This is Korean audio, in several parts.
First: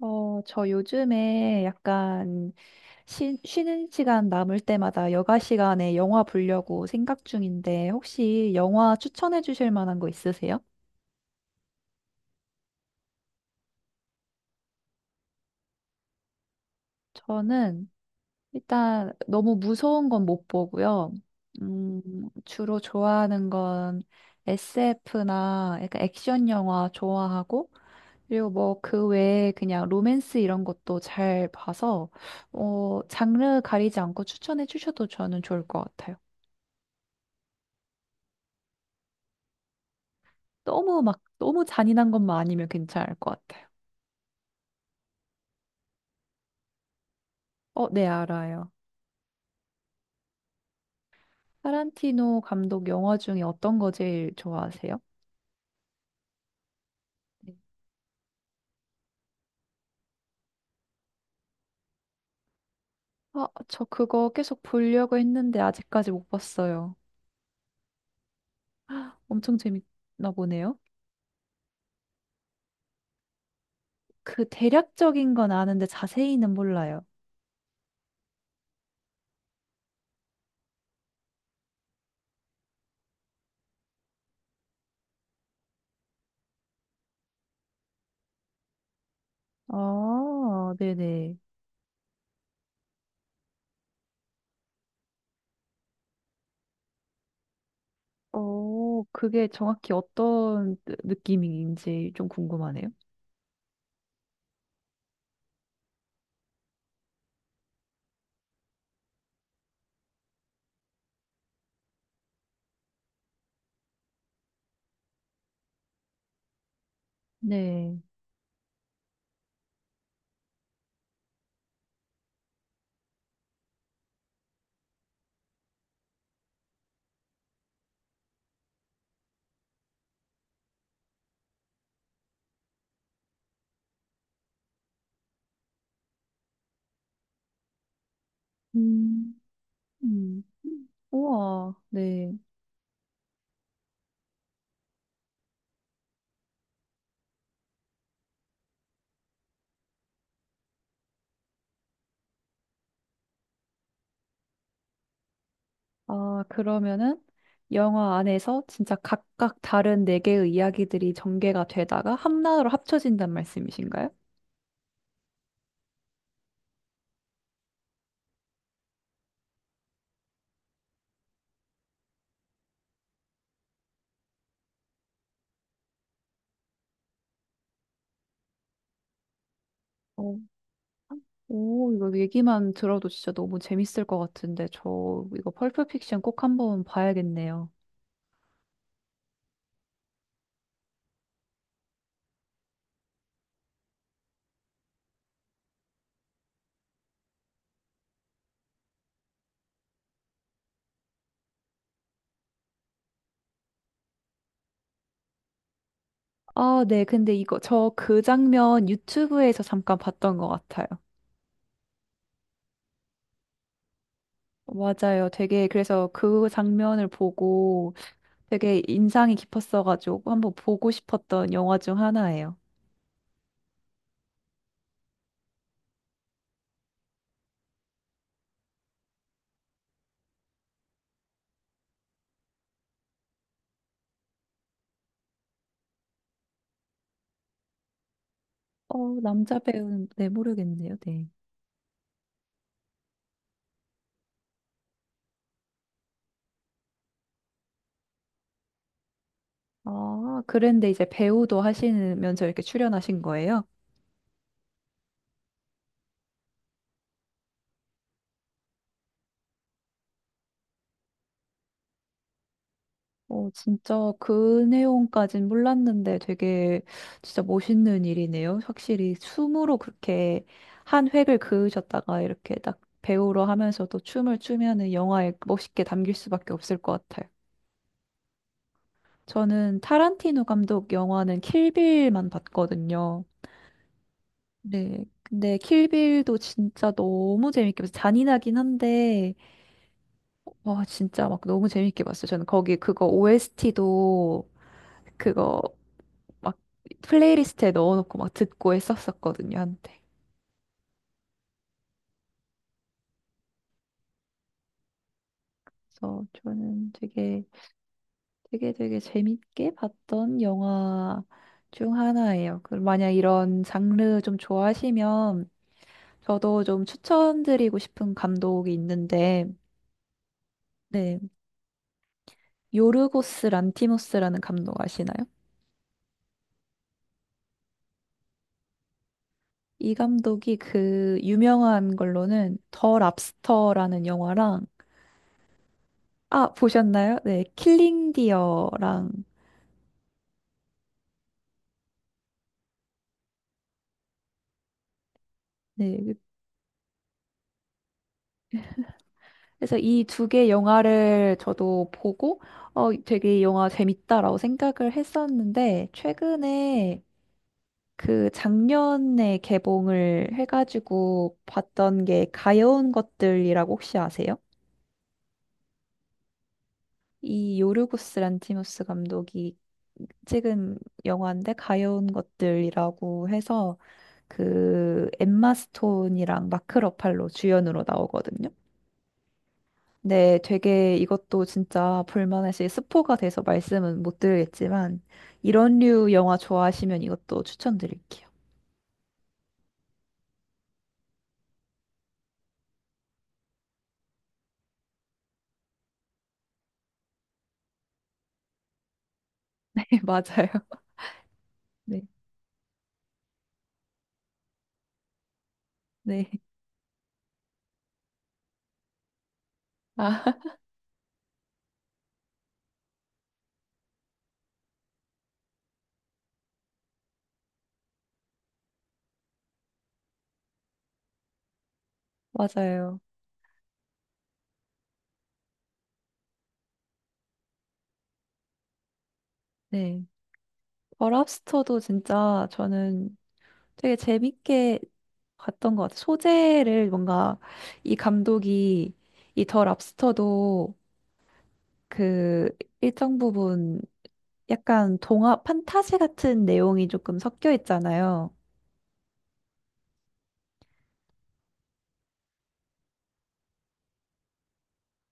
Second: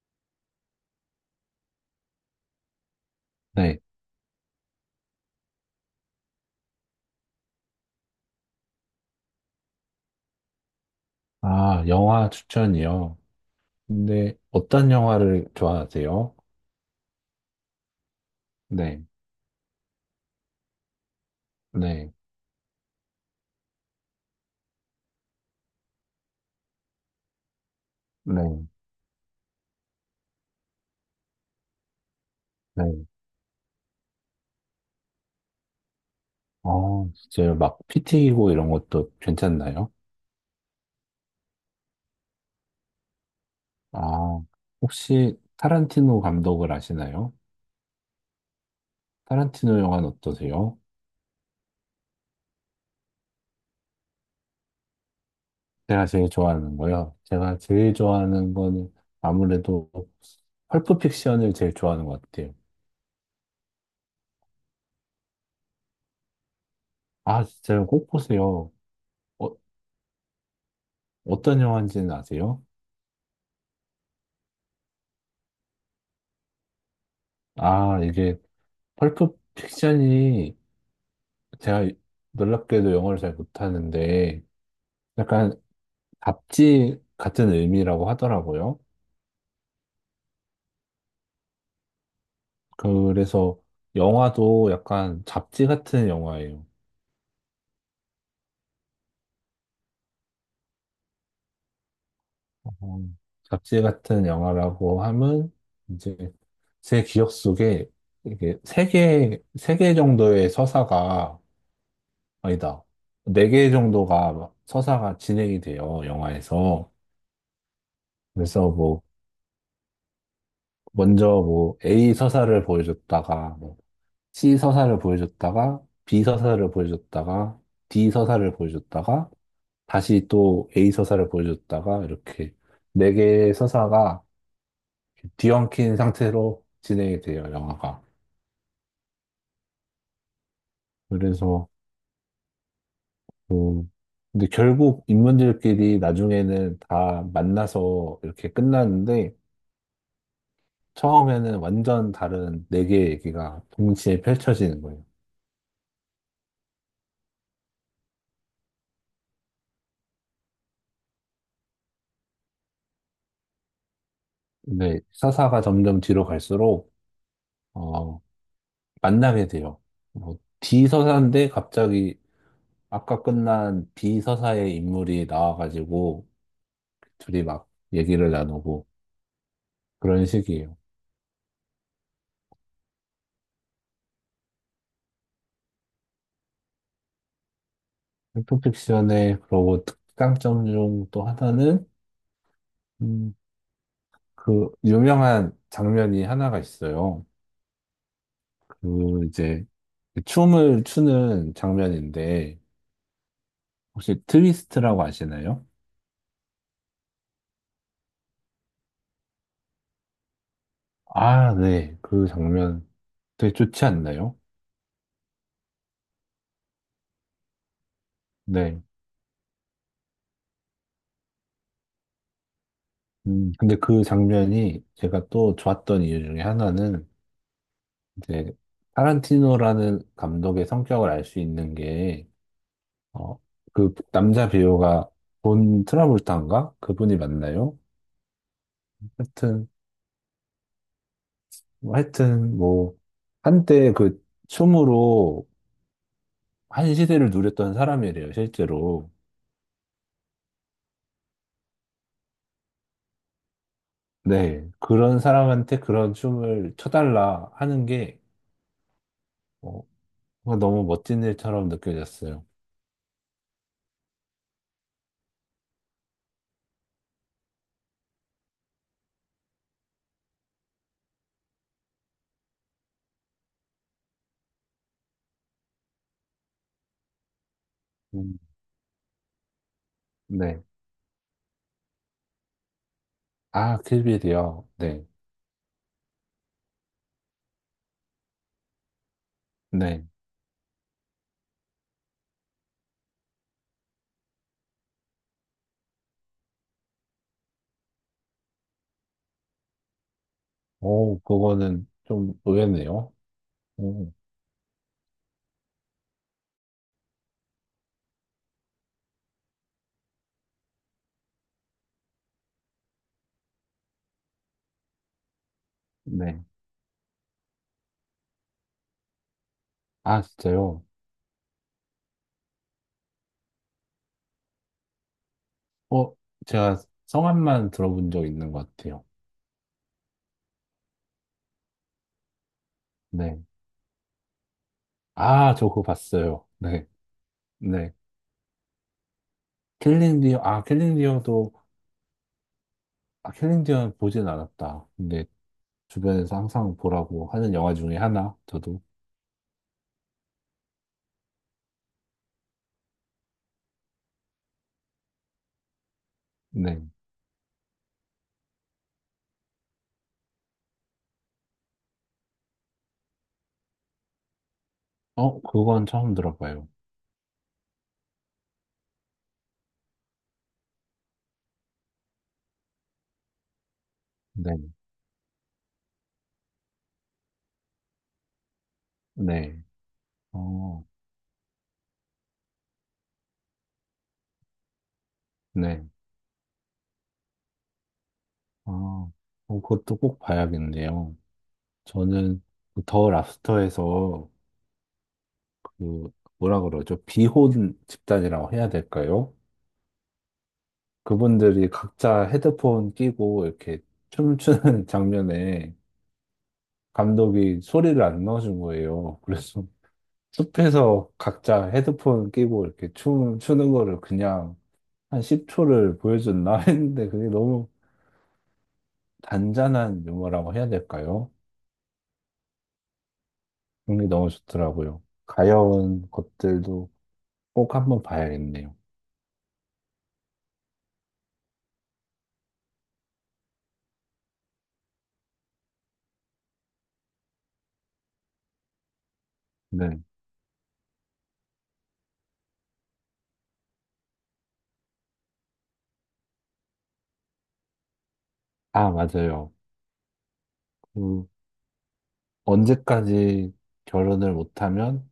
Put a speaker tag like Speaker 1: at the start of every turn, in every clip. Speaker 1: 저 요즘에 약간 쉬,
Speaker 2: 네.
Speaker 1: 쉬는 시간 남을 때마다 여가 시간에 영화 보려고 생각 중인데 혹시 영화 추천해 주실 만한 거 있으세요?
Speaker 2: 아, 영화 추천이요. 근데 어떤 영화를 좋아하세요?
Speaker 1: 저는
Speaker 2: 네,
Speaker 1: 일단 너무 무서운 건 못 보고요. 음,
Speaker 2: 네,
Speaker 1: 주로 좋아하는 건 SF나 약간 액션 영화 좋아하고 그리고
Speaker 2: 네,
Speaker 1: 뭐 그 외에 그냥 로맨스 이런 것도 잘 봐서
Speaker 2: 네.
Speaker 1: 장르 가리지 않고 추천해 주셔도 저는 좋을 것 같아요.
Speaker 2: 어, 진짜요. 막 피 튀기고 이런 것도 괜찮나요?
Speaker 1: 너무 막 너무 잔인한 것만 아니면 괜찮을 것 같아요.
Speaker 2: 아, 혹시 타란티노 감독을 아시나요?
Speaker 1: 어, 네, 알아요.
Speaker 2: 타란티노 영화는 어떠세요?
Speaker 1: 타란티노 감독 영화 중에 어떤 거 제일 좋아하세요?
Speaker 2: 제가 제일 좋아하는 거요.
Speaker 1: 네.
Speaker 2: 제가 제일 좋아하는 거는 아무래도 펄프 픽션을 제일 좋아하는 것 같아요.
Speaker 1: 아, 저 그거 계속 보려고 했는데 아직까지 못 봤어요.
Speaker 2: 아, 진짜요. 꼭 보세요. 어,
Speaker 1: 엄청 재밌나 보네요.
Speaker 2: 어떤 영화인지는 아세요?
Speaker 1: 그 대략적인 건 아는데 자세히는 몰라요.
Speaker 2: 아, 이게 펄프 픽션이 제가 놀랍게도 영어를 잘 못하는데 약간 잡지 같은 의미라고 하더라고요.
Speaker 1: 아, 네네.
Speaker 2: 그래서 영화도 약간 잡지 같은 영화예요.
Speaker 1: 어, 그게 정확히 어떤 느낌인지 좀
Speaker 2: 어,
Speaker 1: 궁금하네요.
Speaker 2: 잡지 같은 영화라고 하면 이제 제 기억 속에 이게 세 개, 세 개 정도의 서사가 아니다. 네 개 정도가 서사가 진행이 돼요, 영화에서.
Speaker 1: 네.
Speaker 2: 그래서 뭐 먼저 뭐 A 서사를 보여줬다가 뭐 C 서사를 보여줬다가 B 서사를 보여줬다가 D 서사를 보여줬다가 다시 또 A 서사를 보여줬다가 이렇게 네 개의 서사가 뒤엉킨 상태로 진행이 돼요, 영화가.
Speaker 1: 음, 음.
Speaker 2: 그래서
Speaker 1: 우와, 네.
Speaker 2: 뭐 근데 결국 인물들끼리 나중에는 다 만나서 이렇게 끝나는데 처음에는 완전 다른 네 개의 얘기가 동시에 펼쳐지는 거예요.
Speaker 1: 아, 그러면은 영화 안에서 진짜 각각 다른 네 개의 이야기들이 전개가 되다가 하나로 합쳐진단 말씀이신가요?
Speaker 2: 근데 서사가 점점 뒤로 갈수록 어, 만나게 돼요. 뭐, D 서사인데 갑자기 아까 끝난 B 서사의 인물이 나와가지고 둘이 막 얘기를 나누고 그런
Speaker 1: 어.
Speaker 2: 식이에요.
Speaker 1: 오, 이거 얘기만 들어도 진짜 너무 재밌을 것 같은데 저 이거 펄프 픽션 꼭 한번 봐야겠네요.
Speaker 2: 셀프픽션의 그러고 특강점 중 또 하나는 음, 그 유명한 장면이 하나가 있어요. 그 이제 춤을 추는 장면인데 혹시 트위스트라고 아시나요?
Speaker 1: 아, 네. 근데 이거 저 그 장면 유튜브에서 잠깐 봤던 것 같아요.
Speaker 2: 아, 네. 그 장면 되게 좋지 않나요?
Speaker 1: 맞아요. 되게 그래서 그 장면을 보고 되게
Speaker 2: 네.
Speaker 1: 인상이 깊었어가지고 한번 보고 싶었던 영화 중 하나예요.
Speaker 2: 근데 그 장면이 제가 또 좋았던 이유 중에 하나는 이제 타란티노라는 감독의 성격을 알 수 있는 게, 어, 그 남자 배우가 본 트라볼타인가? 그분이 맞나요?
Speaker 1: 어, 남자
Speaker 2: 하여튼,
Speaker 1: 배우는 네, 모르겠네요. 네.
Speaker 2: 하여튼, 뭐 한때 그 춤으로 한 시대를 누렸던 사람이래요, 실제로.
Speaker 1: 아, 그런데 이제 배우도 하시면서 이렇게 출연하신 거예요?
Speaker 2: 네, 그런 사람한테 그런 춤을 춰달라 하는 게 어, 너무 멋진 일처럼 느껴졌어요.
Speaker 1: 어, 진짜 그 내용까진 몰랐는데 되게 진짜 멋있는 일이네요. 확실히 춤으로 그렇게 한 획을 그으셨다가 이렇게 딱 배우로 하면서도 춤을 추면은 영화에 멋있게 담길 수밖에 없을 것 같아요.
Speaker 2: 음,
Speaker 1: 저는 타란티노
Speaker 2: 네.
Speaker 1: 감독 영화는 킬빌만 봤거든요.
Speaker 2: 아, 킬빌이요.
Speaker 1: 네.
Speaker 2: 네.
Speaker 1: 근데 킬빌도 진짜 너무 재밌게 봐서 잔인하긴 한데
Speaker 2: 네.
Speaker 1: 와, 진짜 막 너무 재밌게 봤어요. 저는 거기 그거 OST도 그거 막 플레이리스트에 넣어놓고 막 듣고 했었었거든요, 한때.
Speaker 2: 오, 그거는 좀 의외네요. 오,
Speaker 1: 그래서 저는 되게 되게 되게 재밌게 봤던 영화 중 하나예요. 그 만약 이런 장르 좀 좋아하시면
Speaker 2: 네.
Speaker 1: 저도 좀 추천드리고 싶은 감독이 있는데,
Speaker 2: 아, 진짜요?
Speaker 1: 네, 요르고스 란티모스라는 감독 아시나요?
Speaker 2: 어, 제가 성함만 들어본 적 있는 것 같아요.
Speaker 1: 이 감독이 그 유명한 걸로는 더
Speaker 2: 네.
Speaker 1: 랍스터라는 영화랑
Speaker 2: 아, 저 그거 봤어요.
Speaker 1: 아,
Speaker 2: 네.
Speaker 1: 보셨나요? 네,
Speaker 2: 네.
Speaker 1: 킬링 디어랑
Speaker 2: 킬링 디어, 아, 킬링 디어도, 아, 킬링 디어는 보진 않았다. 근데
Speaker 1: 네.
Speaker 2: 주변에서 항상 보라고 하는 영화 중에 하나, 저도.
Speaker 1: 그래서 이 두 개 영화를 저도 보고 어 되게 이 영화 재밌다라고 생각을 했었는데
Speaker 2: 네.
Speaker 1: 최근에 그 작년에 개봉을 해가지고 봤던 게 가여운 것들이라고 혹시 아세요?
Speaker 2: 그건 처음 들어봐요.
Speaker 1: 이 요르고스 란티모스 감독이 찍은 영화인데 가여운 것들이라고 해서
Speaker 2: 네.
Speaker 1: 그 엠마 스톤이랑 마크 러팔로 주연으로 나오거든요.
Speaker 2: 네.
Speaker 1: 네,
Speaker 2: 어,
Speaker 1: 되게 이것도 진짜 볼만하실 스포가 돼서 말씀은 못 드리겠지만 이런
Speaker 2: 네.
Speaker 1: 류 영화 좋아하시면 이것도 추천드릴게요.
Speaker 2: 아, 그것도 꼭 봐야겠네요. 저는 그더 랍스터에서 그 뭐라 그러죠? 비혼 집단이라고 해야 될까요?
Speaker 1: 네, 맞아요.
Speaker 2: 그분들이
Speaker 1: 네,
Speaker 2: 각자 헤드폰 끼고 이렇게 춤추는 장면에
Speaker 1: 네,
Speaker 2: 감독이 소리를 안 넣어준 거예요. 그래서
Speaker 1: 아,
Speaker 2: 숲에서 각자 헤드폰 끼고 이렇게 춤 추는 거를 그냥 한 10초를 보여줬나 했는데 그게 너무 단짠한 유머라고 해야 될까요?
Speaker 1: 맞아요.
Speaker 2: 그게 너무 좋더라고요. 가여운 것들도 꼭 한번 봐야겠네요.
Speaker 1: 네, 버랍스터도 진짜 저는 되게 재밌게 봤던 것 같아요. 소재를 뭔가 이 감독이 이 더
Speaker 2: 네.
Speaker 1: 랍스터도 그 일정 부분 약간 동화 판타지 같은 내용이 조금 섞여 있잖아요.
Speaker 2: 아, 맞아요. 그, 언제까지 결혼을 못하면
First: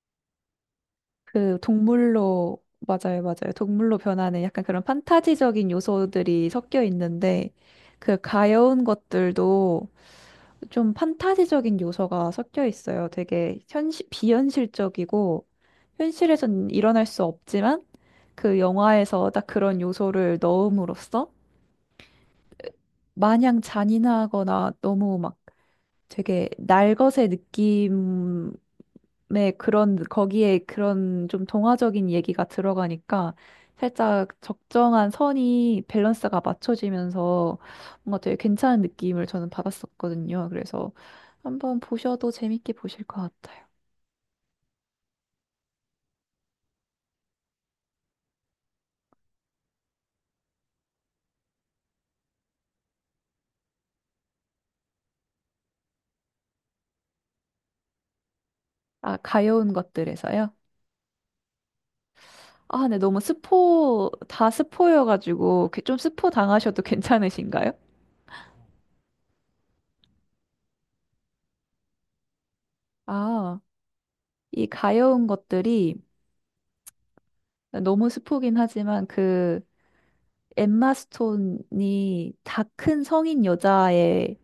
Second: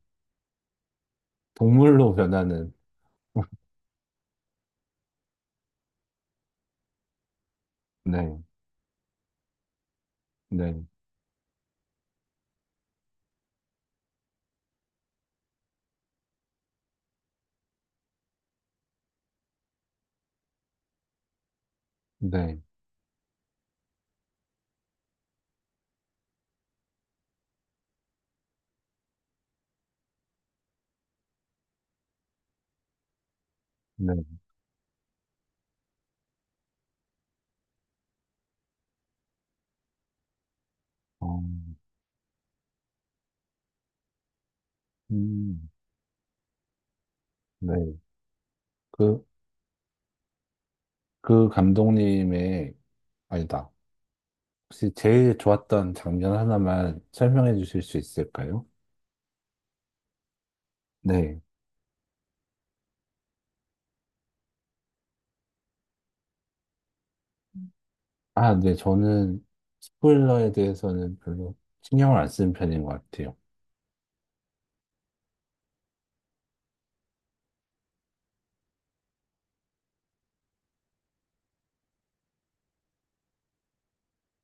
Speaker 1: 그
Speaker 2: 동물로
Speaker 1: 동물로
Speaker 2: 변하는,
Speaker 1: 맞아요, 맞아요. 동물로 변하는 약간 그런 판타지적인 요소들이 섞여 있는데 그
Speaker 2: 네,
Speaker 1: 가여운 것들도
Speaker 2: 네,
Speaker 1: 좀 판타지적인 요소가 섞여 있어요. 되게 현실 비현실적이고 현실에선 일어날 수 없지만 그 영화에서 딱 그런 요소를 넣음으로써
Speaker 2: 네,
Speaker 1: 마냥 잔인하거나 너무 막 되게 날것의 느낌 네, 그런, 거기에 그런 좀 동화적인 얘기가 들어가니까
Speaker 2: 네,
Speaker 1: 살짝 적정한 선이 밸런스가 맞춰지면서 뭔가 되게 괜찮은 느낌을 저는 받았었거든요. 그래서
Speaker 2: 어,
Speaker 1: 한번 보셔도 재밌게 보실 것 같아요.
Speaker 2: 음, 네. 그, 그 감독님의, 아니다. 혹시 제일 좋았던 장면 하나만 설명해 주실 수 있을까요?
Speaker 1: 아, 가여운 것들에서요?
Speaker 2: 네.
Speaker 1: 아, 네, 너무 스포, 다 스포여가지고 그좀 스포 당하셔도 괜찮으신가요?
Speaker 2: 아, 네. 저는 스포일러에 대해서는 별로 신경을 안 쓰는 편인 것 같아요.
Speaker 1: 아, 이 가여운 것들이 너무 스포긴 하지만 그 엠마 스톤이 다 큰 성인 여자의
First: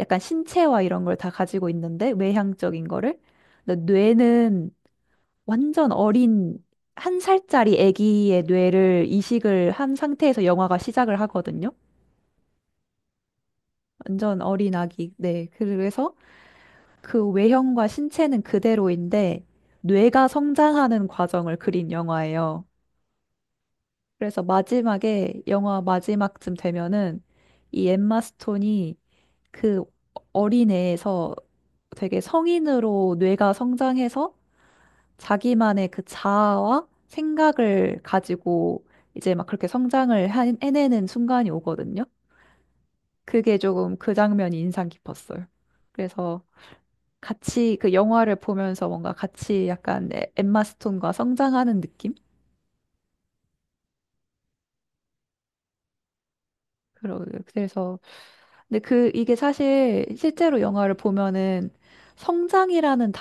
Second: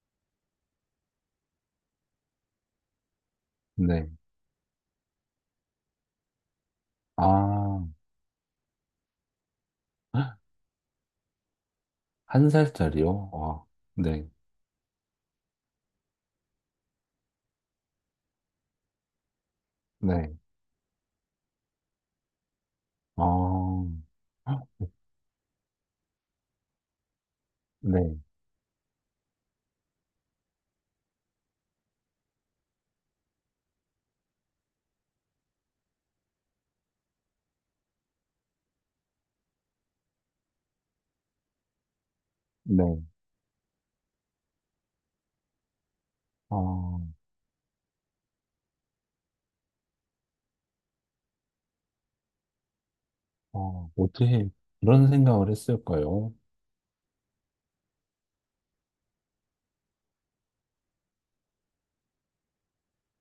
Speaker 1: 약간 신체와 이런 걸 다 가지고 있는데 외향적인 거를 근데
Speaker 2: 네.
Speaker 1: 뇌는 완전 어린 한 살짜리
Speaker 2: 아,
Speaker 1: 아기의 뇌를 이식을 한 상태에서 영화가 시작을 하거든요.
Speaker 2: 1살짜리요? 아, 네.
Speaker 1: 완전 어린 아기. 네. 그래서 그 외형과 신체는 그대로인데 뇌가
Speaker 2: 네.
Speaker 1: 성장하는 과정을 그린 영화예요.
Speaker 2: 아,
Speaker 1: 그래서 마지막에 영화 마지막쯤 되면은 이
Speaker 2: 네,
Speaker 1: 엠마 스톤이 그 어린애에서 되게 성인으로 뇌가 성장해서 자기만의 그 자아와 생각을 가지고 이제 막 그렇게 성장을 해내는 순간이 오거든요.
Speaker 2: 네.
Speaker 1: 그게 조금 그 장면이 인상 깊었어요. 그래서
Speaker 2: 아,
Speaker 1: 같이 그 영화를 보면서 뭔가 같이 약간 엠마 스톤과 성장하는 느낌?
Speaker 2: 아, 어떻게 그런 생각을 했을까요?
Speaker 1: 그러 그래서 근데 그 이게 사실 실제로 영화를 보면은 성장이라는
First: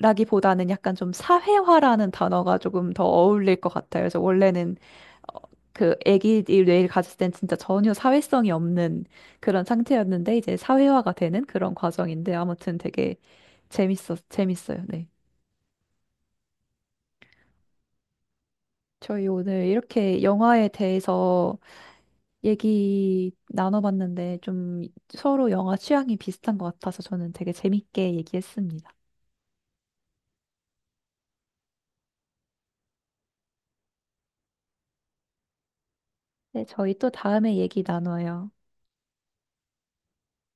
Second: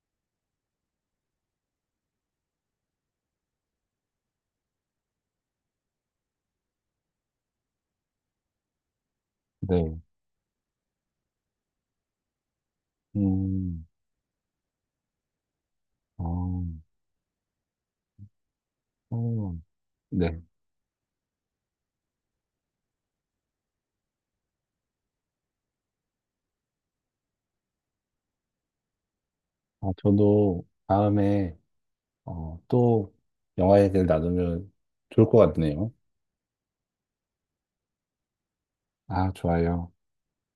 Speaker 1: 단어라기보다는 약간 좀 사회화라는 단어가 조금 더 어울릴 것 같아요. 그래서 원래는 어, 그 아기의 뇌를 가졌을 땐 진짜 전혀 사회성이 없는 그런
Speaker 2: 네,
Speaker 1: 상태였는데 이제 사회화가 되는 그런 과정인데 아무튼 되게
Speaker 2: 음,
Speaker 1: 재밌었 재밌어요. 네.
Speaker 2: 아,
Speaker 1: 저희
Speaker 2: 어,
Speaker 1: 오늘 이렇게
Speaker 2: 네.
Speaker 1: 영화에 대해서 얘기 나눠봤는데 좀 서로 영화 취향이 비슷한 것 같아서 저는 되게 재밌게 얘기했습니다.
Speaker 2: 아, 저도 다음에 또 영화에 대해 나누면 좋을 것 같네요.
Speaker 1: 네, 저희 또 다음에 얘기 나눠요.
Speaker 2: 아, 좋아요.